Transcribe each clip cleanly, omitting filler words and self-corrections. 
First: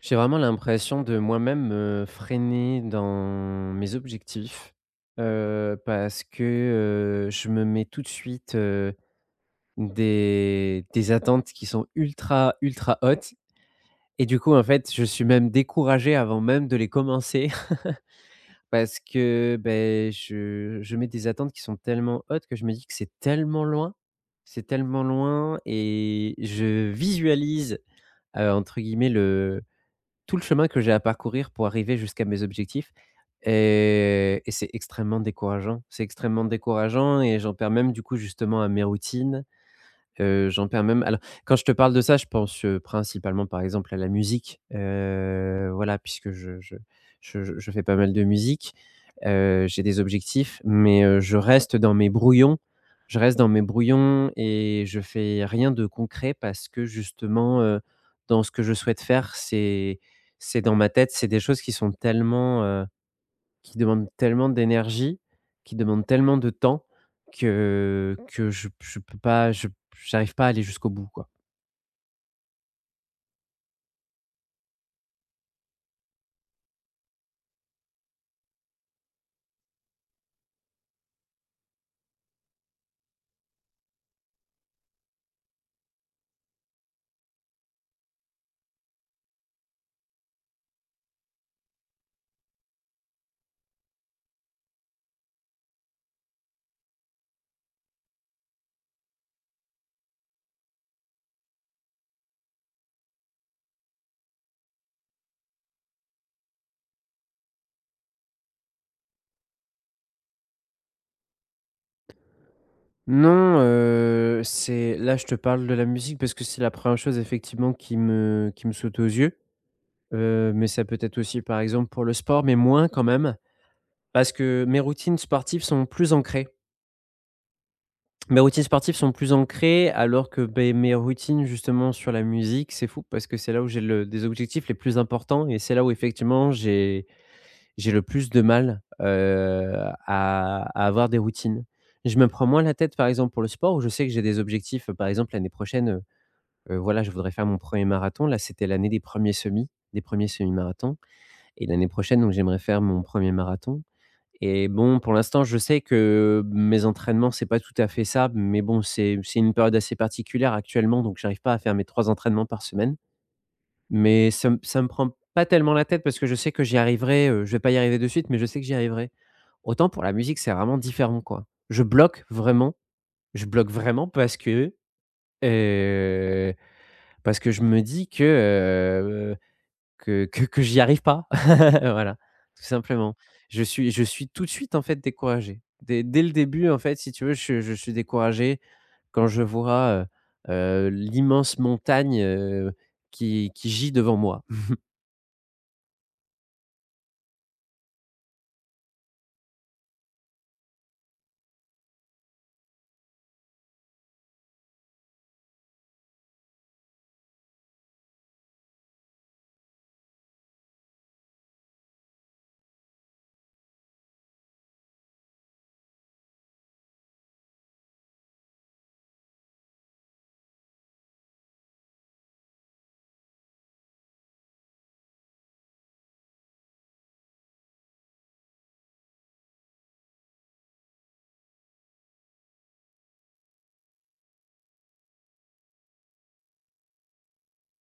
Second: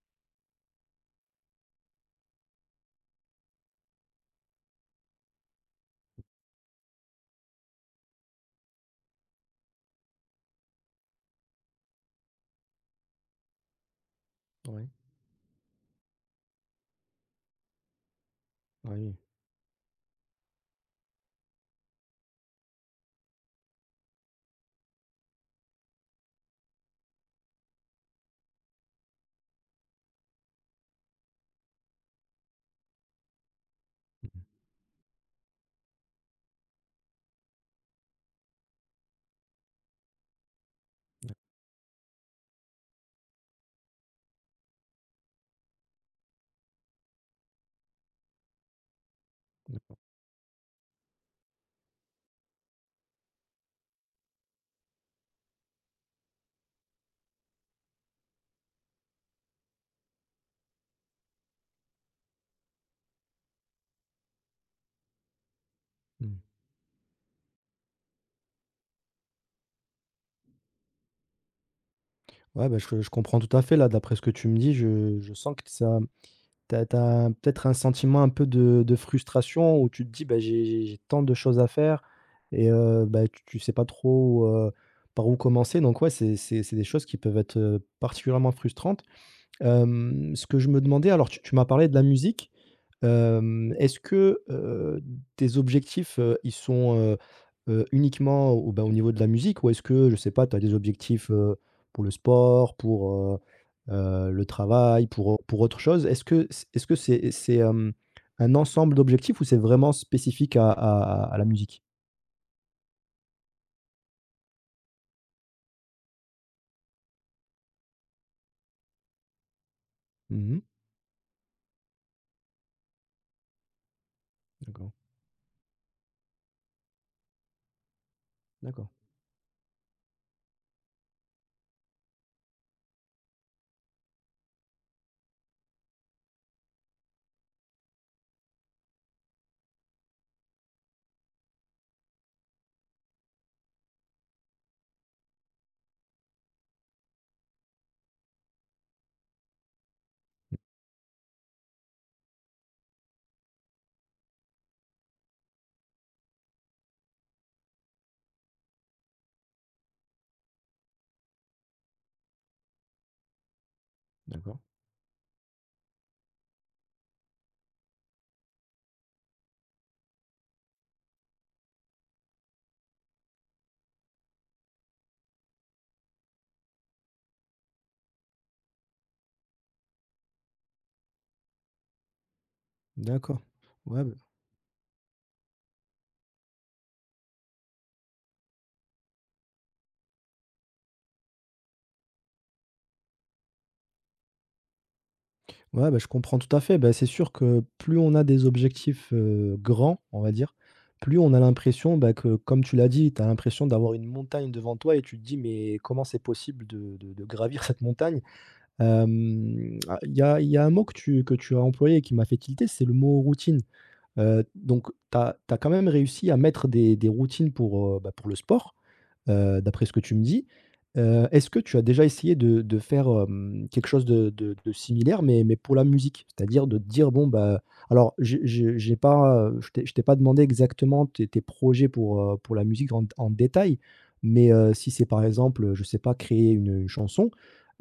J'ai vraiment l'impression de moi-même me freiner dans mes objectifs, parce que, je me mets tout de suite, des attentes qui sont ultra, ultra hautes et du coup, en Ouais. fait, je suis même découragé avant même de les commencer Ah parce oui. que, beh, je mets des attentes qui sont tellement hautes que je me dis que c'est tellement loin et je visualise, entre guillemets, le tout le chemin que j'ai à parcourir pour arriver jusqu'à mes objectifs Mmh. et c'est extrêmement décourageant. C'est extrêmement décourageant et j'en perds même du coup justement à mes routines. J'en perds même alors quand je te parle de ça, je pense, principalement, par exemple, à la musique, voilà, puisque je fais pas mal de musique, j'ai des D'accord. objectifs, mais je reste dans mes brouillons. Je reste dans mes brouillons et je fais rien de concret parce que justement, dans ce que je souhaite faire, c'est dans ma tête, c'est des choses qui sont tellement, qui demande tellement d'énergie, qui demande Mmh. tellement de temps que je peux pas, je j'arrive pas à aller jusqu'au bout, quoi. Ouais, bah, je comprends tout à fait là, d'après ce que tu me dis, je sens que ça t'as as peut-être un sentiment un peu de frustration où tu te dis: «Bah, j'ai tant de choses à faire» et bah, tu sais pas trop, par où commencer. Donc ouais, c'est des choses qui peuvent être, particulièrement frustrantes. Ce que je me demandais, alors tu m'as parlé de la musique. Est-ce que, tes objectifs, ils sont, uniquement au, bah, au niveau de la musique ou est-ce que, je sais pas, tu as des objectifs, pour le sport, pour, le travail, pour autre chose? Est-ce que c'est, un ensemble d'objectifs ou c'est vraiment spécifique à la musique? Non, c'est là, je te parle de la musique parce que c'est la première chose effectivement qui me saute aux yeux, Mmh. mais ça peut être aussi, par exemple, pour le sport, mais moins quand même parce que mes D'accord, routines sportives sont plus ancrées. Mes routines d'accord, sportives sont plus ancrées alors que, beh, mes routines justement sur la musique, c'est fou parce que c'est là où j'ai le des objectifs les plus importants et c'est là où effectivement j'ai le plus de mal, à avoir des routines. Je me prends moins la tête, par exemple, pour le sport où je sais que j'ai des objectifs. Par exemple, l'année prochaine, voilà, je voudrais faire mon premier marathon. Là, c'était l'année des premiers semi-marathons et l'année prochaine, donc j'aimerais faire mon premier marathon et bon, pour l'instant, je sais que mes entraînements, c'est pas tout à fait ça, mais bon, c'est une période assez particulière actuellement, donc j'arrive pas à faire mes 3 entraînements par semaine, mais d'accord, ça me prend pas tellement la tête parce que je sais que j'y arriverai, je vais pas y arriver de suite, mais je sais que j'y arriverai. Autant pour la musique, c'est vraiment différent, quoi. Je bloque vraiment heu, parce que je me dis que, heu, que j'y arrive pas. Voilà, tout simplement. d'accord. Je Ouais, bah suis tout de suite, en fait, découragé. Dès le début, en fait, si tu veux, je suis découragé quand je vois, heu l'immense montagne, qui gît devant moi. Ouais, bah, je comprends tout à fait. Bah, c'est sûr que plus on a des objectifs, grands, on va dire, plus on a l'impression, bah, que comme tu l'as dit, tu as l'impression d'avoir une montagne devant toi et tu te dis: «Mais comment c'est possible de gravir cette montagne?» Ah, il y a un mot que tu as employé et qui m'a fait tilter, c'est le mot routine. Donc tu as quand même réussi à mettre des routines pour, bah, pour le sport, d'après ce que tu me dis. Est-ce que tu as déjà essayé de faire, quelque chose de similaire mais pour la musique? C'est-à-dire de te dire: «Bon, bah» alors j'ai pas, je t'ai pas demandé exactement tes projets pour la musique en détail, mais si c'est par exemple, je sais pas, créer une chanson,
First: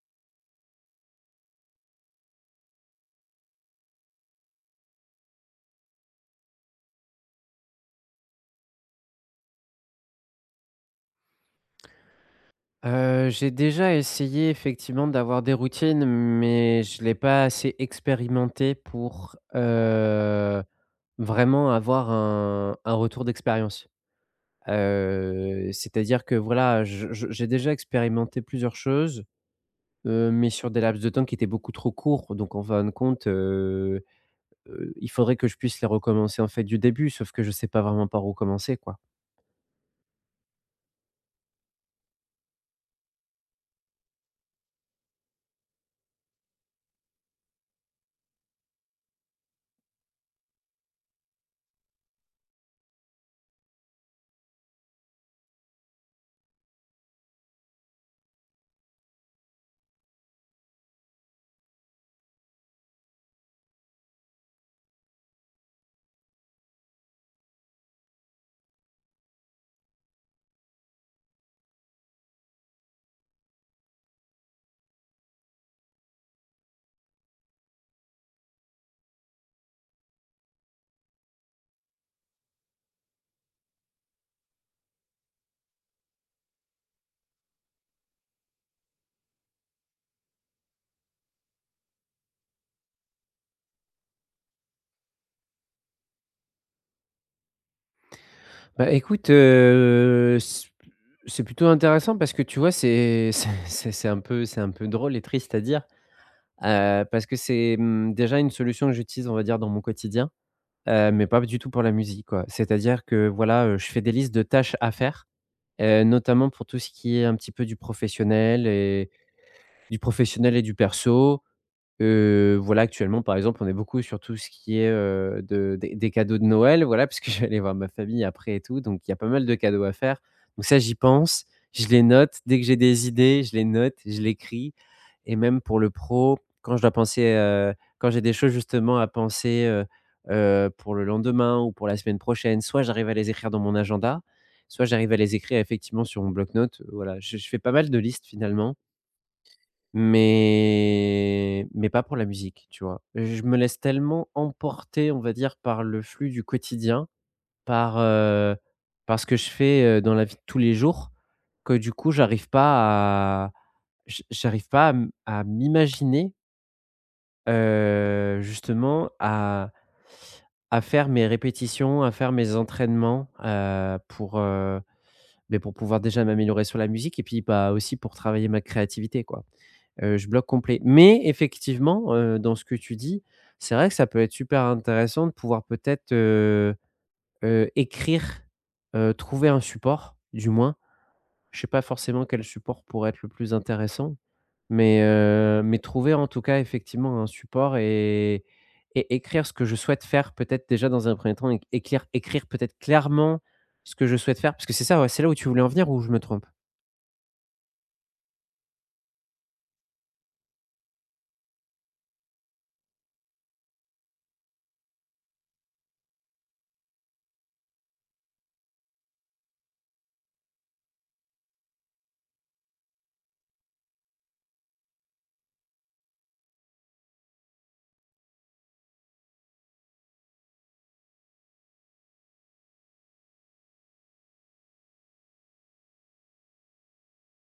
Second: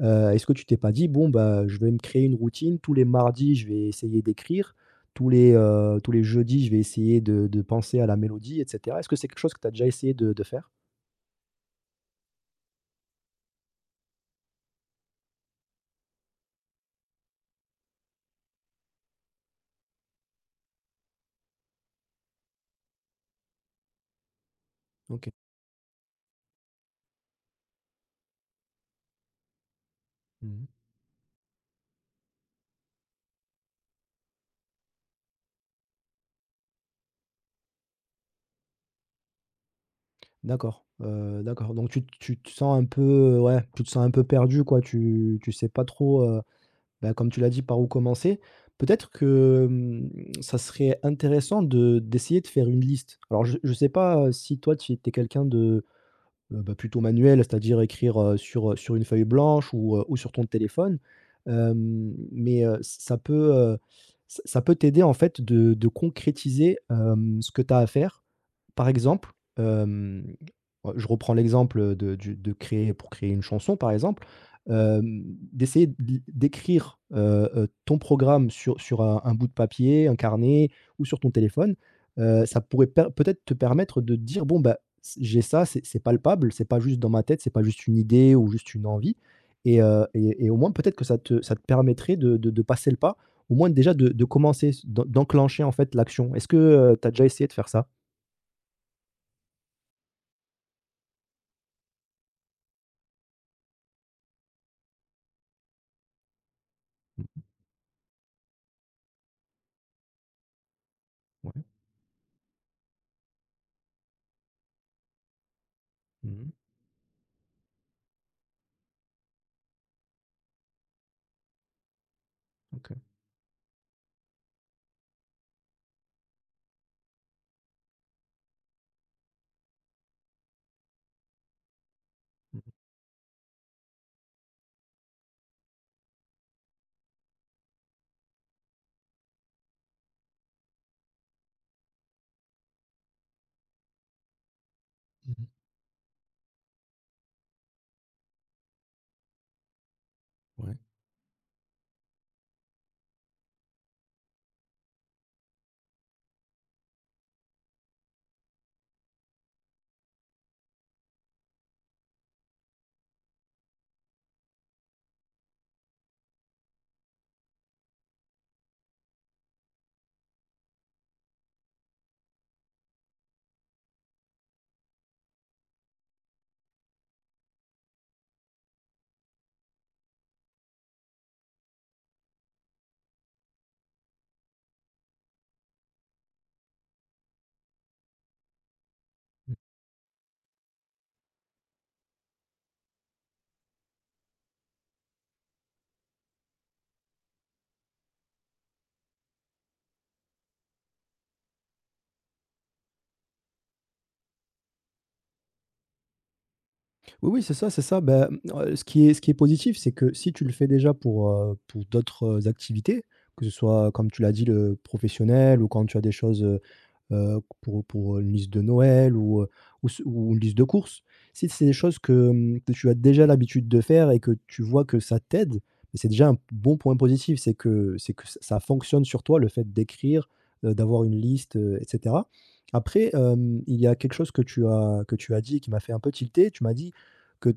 est-ce que tu t'es pas dit: «Bon, bah, je vais me créer une routine, tous les mardis, je vais essayer d'écrire, tous les jeudis, je vais essayer de penser à la mélodie» et cetera? Est-ce que c'est quelque chose que tu as déjà essayé de faire? J'ai déjà essayé effectivement d'avoir des routines, mais je ne l'ai pas assez expérimenté pour, vraiment avoir un retour d'expérience. Ok. C'est-à-dire que voilà, je j'ai déjà expérimenté plusieurs choses, mais Mmh. sur des laps de temps qui étaient beaucoup trop courts. Donc en fin de compte, il faudrait que je puisse les recommencer en fait du début, sauf que je ne sais pas vraiment par où commencer, quoi. D'accord, d'accord, donc tu te sens un peu, ouais, tu te sens un peu perdu quoi, tu sais pas trop, bah, comme tu l'as dit, par où commencer. Peut-être que, ça serait intéressant de d'essayer de faire une liste. Alors je sais pas, si toi tu étais quelqu'un de, bah, plutôt manuel, c'est-à-dire écrire, sur une feuille blanche ou sur ton téléphone, mais, ça peut, ç ça peut t'aider en fait de concrétiser, ce que tu as à faire. Par exemple, hem, ouais, je reprends l'exemple de créer une chanson, par exemple, hem, d'essayer d'écrire, ton programme sur un bout de papier, un carnet ou sur ton téléphone, ça pourrait per peut-être te permettre de te dire: «Bon, bah, c j'ai ça, c'est palpable, c'est pas juste dans ma tête, c'est pas juste une idée ou juste une envie» et au moins, peut-être que ça te permettrait de passer le pas, au moins déjà de commencer, d'enclencher, en fait, l'action. Est-ce que, tu as déjà essayé de faire ça? Bah, écoute, c'est plutôt intéressant parce que tu vois, c'est c'est un peu drôle et triste à dire, parce que Mmh, c'est, mmh, déjà une solution que j'utilise, on va dire, dans mon quotidien, mais pas du ouais. tout pour la musique, quoi. C'est-à-dire que, voilà, je fais des listes de tâches à faire, Mmh. notamment pour tout ce qui est un petit peu du professionnel et du perso. Voilà, OK. actuellement, par exemple, on est beaucoup sur tout ce qui est, de des cadeaux de Noël, voilà, puisque je vais aller voir ma famille après et tout, donc il y a pas mal de cadeaux à faire. Donc ça, j'y pense, je les note. Dès Mmh. que j'ai des idées, je les note, je l'écris et même pour le pro, quand je dois penser, quand j'ai des choses justement à penser, pour le lendemain ou pour la semaine prochaine, soit j'arrive à les écrire dans mon agenda, soit j'arrive à les Mmh. écrire effectivement sur mon bloc-notes, voilà. Je fais pas mal de listes finalement. Ouais. Mais pas pour la musique, tu vois? Je me laisse tellement emporter, on va dire, par le flux du quotidien, par, par ce que je fais, dans la vie de tous les jours, que du coup, j'arrive pas à m'imaginer, justement à faire mes répétitions, à faire mes entraînements, pour, beh, pour pouvoir déjà m'améliorer sur la musique et puis, bah, aussi pour travailler ma créativité, quoi. Je bloque complet. Mais effectivement, dans ce que tu dis, c'est vrai que ça peut être super intéressant de pouvoir peut-être, écrire, trouver Mmh. un support, du moins. Je sais pas forcément quel support pourrait être le plus intéressant, mais trouver en tout cas effectivement un support et écrire ce que je souhaite faire peut-être déjà dans un premier temps, écrire peut-être clairement ce que je souhaite faire, parce que c'est ça, ouais, c'est là où tu voulais en venir ou je me trompe? Oui, oui, c'est ça, c'est ça. Ben, mmh, ce qui est positif, c'est que si tu le fais déjà pour d'autres activités, que ce soit, comme tu l'as dit, le professionnel ou quand tu as des choses, pour une liste de Noël ou ce ou une liste de courses. Si c'est des choses que, que tu as déjà l'habitude de faire et que tu vois que ça t'aide, c'est déjà un bon point positif. C'est que ç ça fonctionne sur toi, le fait d'écrire, d'avoir une liste, et cetera. Après, il y a quelque chose que tu as dit qui m'a fait un peu tilter. Tu m'as dit que,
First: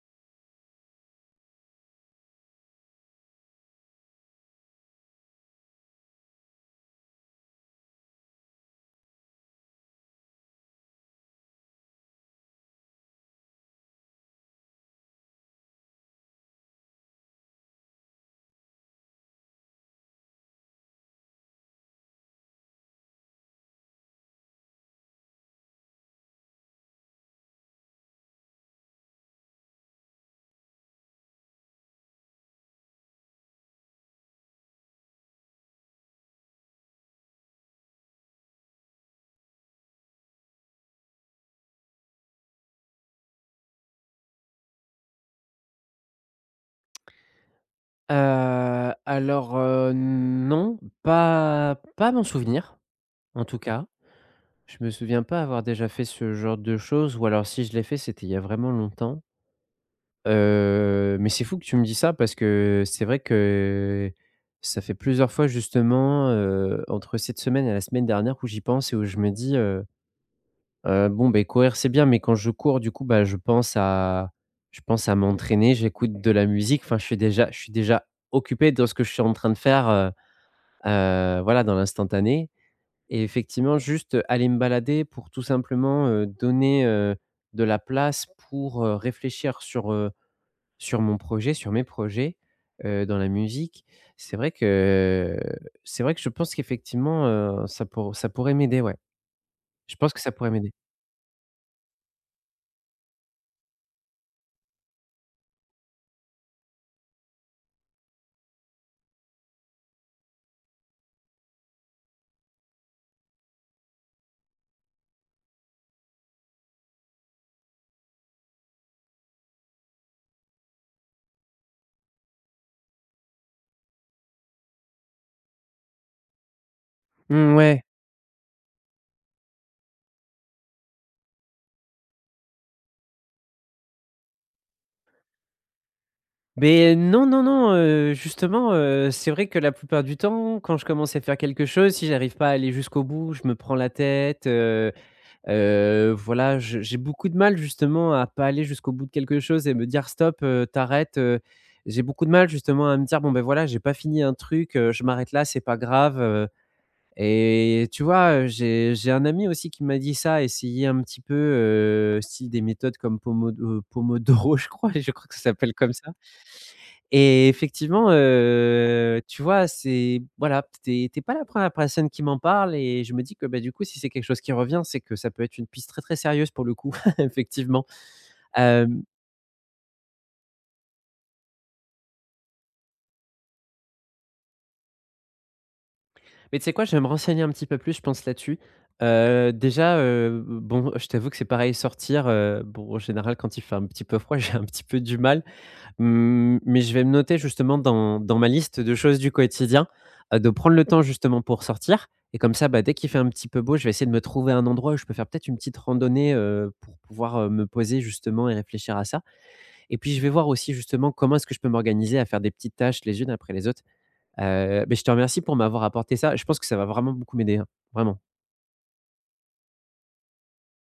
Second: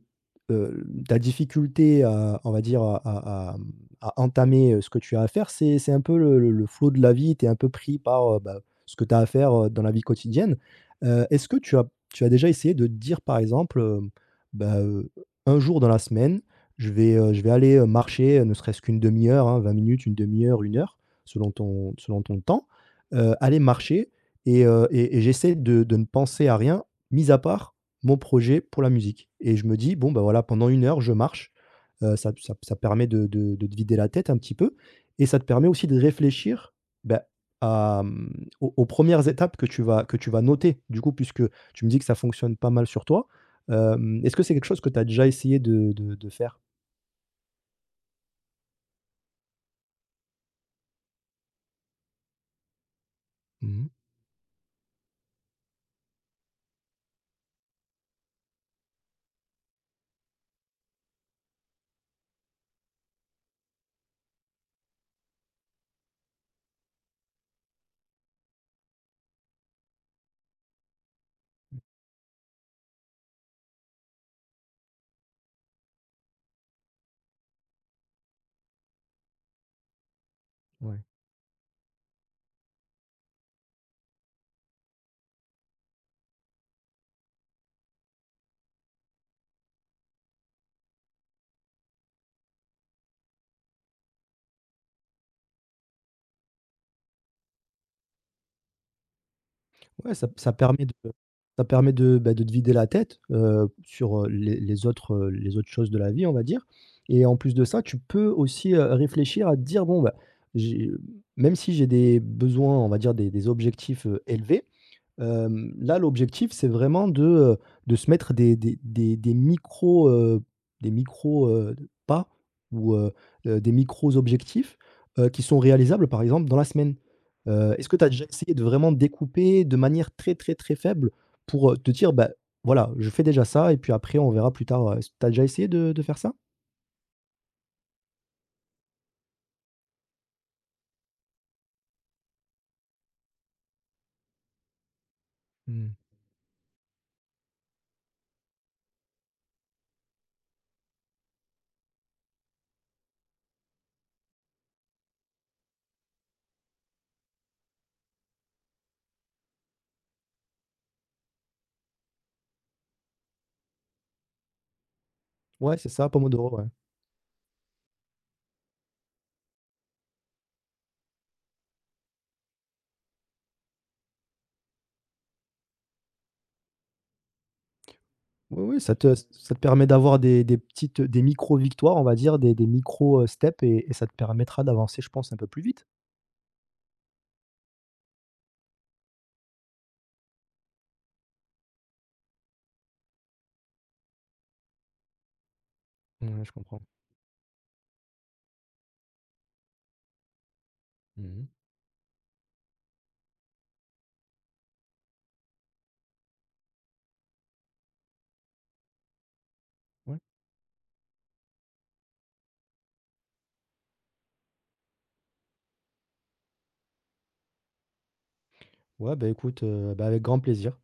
ta difficulté à, on va dire, à entamer, ce que tu as à faire, c'est un peu le flot de la vie. Tu es un peu pris par, bah, ce que tu as à faire, dans la vie quotidienne. Est-ce que tu as déjà essayé de te dire, par exemple, bah, un jour dans la semaine, je vais aller, marcher, ne serait-ce qu'une demi heure, hein, 20 minutes, une demi heure, une heure, selon ton temps, aller marcher et j'essaie de ne penser à rien, mis à part mon projet pour la musique et je me dis: «Bon, bah, voilà, pendant une heure, je marche». Ça permet de te vider la tête un petit peu et ça te permet aussi de réfléchir, bah, à, aux premières étapes que tu vas noter, du coup, puisque tu me dis que ça fonctionne pas mal sur toi. Est-ce que c'est quelque chose que tu as déjà essayé de faire? Alors, non, pas à m'en souvenir, en tout cas. Mmh. Je me souviens pas avoir déjà fait ce genre de choses ou alors si je l'ai fait, c'était il y a vraiment longtemps. Mais c'est fou que tu me dis ça parce que c'est vrai que ça fait plusieurs fois justement, entre cette semaine et la semaine dernière où j'y pense et où je me dis, «Bon, beh, courir c'est bien» mais quand je cours du coup, bah, je pense à m'entraîner, j'écoute de la musique, enfin je suis déjà occupé dans ce que je suis en train de faire, heu. Ouais. Voilà, dans l'instantané et effectivement, juste, aller me balader pour tout simplement, donner, de la place pour, réfléchir sur, sur mon projet, sur mes projets, dans la musique. C'est vrai que c'est vrai que je pense qu'effectivement, ça pour ça pourrait m'aider, ouais. Je pense Ouais, que ça ça pourrait ça m'aider. permet de ça permet de, bah, de te vider la tête, sur, les autres choses de la vie, on va dire et en plus de ça, tu peux aussi, réfléchir à te dire: «Bon, bah, j'ai même si j'ai des besoins, on va dire des objectifs, élevés. Là, l'objectif, c'est vraiment de se mettre des micros, des micros, pas ou, des micros objectifs, qui sont réalisables, par exemple, dans la semaine. Mmh, ouais. Est-ce que tu as déjà essayé de vraiment découper de manière très, très, très faible pour, te dire: «Bah, voilà, je fais déjà ça et puis après on verra plus tard», est-ce que tu as déjà essayé de faire ça? Mais non, non, non, justement, c'est vrai que la plupart du temps, quand je commence à faire quelque chose, si j'arrive pas à aller jusqu'au bout, je me prends la tête. Mmh. Voilà, je j'ai beaucoup de mal justement à pas aller jusqu'au bout de quelque chose et me dire: «Stop, t'arrêtes», j'ai beaucoup de mal justement à me dire: «Bon, ben voilà, j'ai pas fini un truc, je m'arrête là, c'est pas grave», et tu vois, j'ai un ami aussi qui m'a dit ça, essayer un petit peu, style des méthodes comme Pomodoro, je crois que ça s'appelle Ouais, c'est comme ça, ça. Pomodoro, ouais. Et effectivement, tu vois, c'est voilà, tu es pas la première personne qui m'en parle et je me dis que, bah, du coup, si c'est quelque chose qui revient, c'est que ça peut être une piste très, très sérieuse pour le coup, effectivement. Oui, oui, ça Hem, te ça te permet d'avoir des petites, des micro-victoires, on va dire, des micro, steps et ça te permettra d'avancer, je pense, un peu plus vite. mais tu sais quoi? Je vais me renseigner un petit peu plus, je pense, là-dessus. Déjà, bon, je t'avoue que c'est pareil sortir, bon, en général, quand il fait un petit peu froid, j'ai un petit peu du mal. Ouais, je Mmh, mais comprends. je vais me noter justement dans ma liste de choses du quotidien, de prendre le temps justement Mmh. pour sortir et comme ça, bah, dès qu'il fait un petit peu beau, je vais essayer de me trouver un endroit où je peux faire peut-être une petite randonnée, pour pouvoir, me poser justement et réfléchir à ça et puis Ouais. je vais voir aussi justement comment est-ce que je peux m'organiser à faire des petites tâches les unes après les autres. Beh, je te remercie pour m'avoir apporté ça. Je pense que ça va vraiment beaucoup m'aider, hein, vraiment. Ouais, bah, écoute, bah, avec grand plaisir.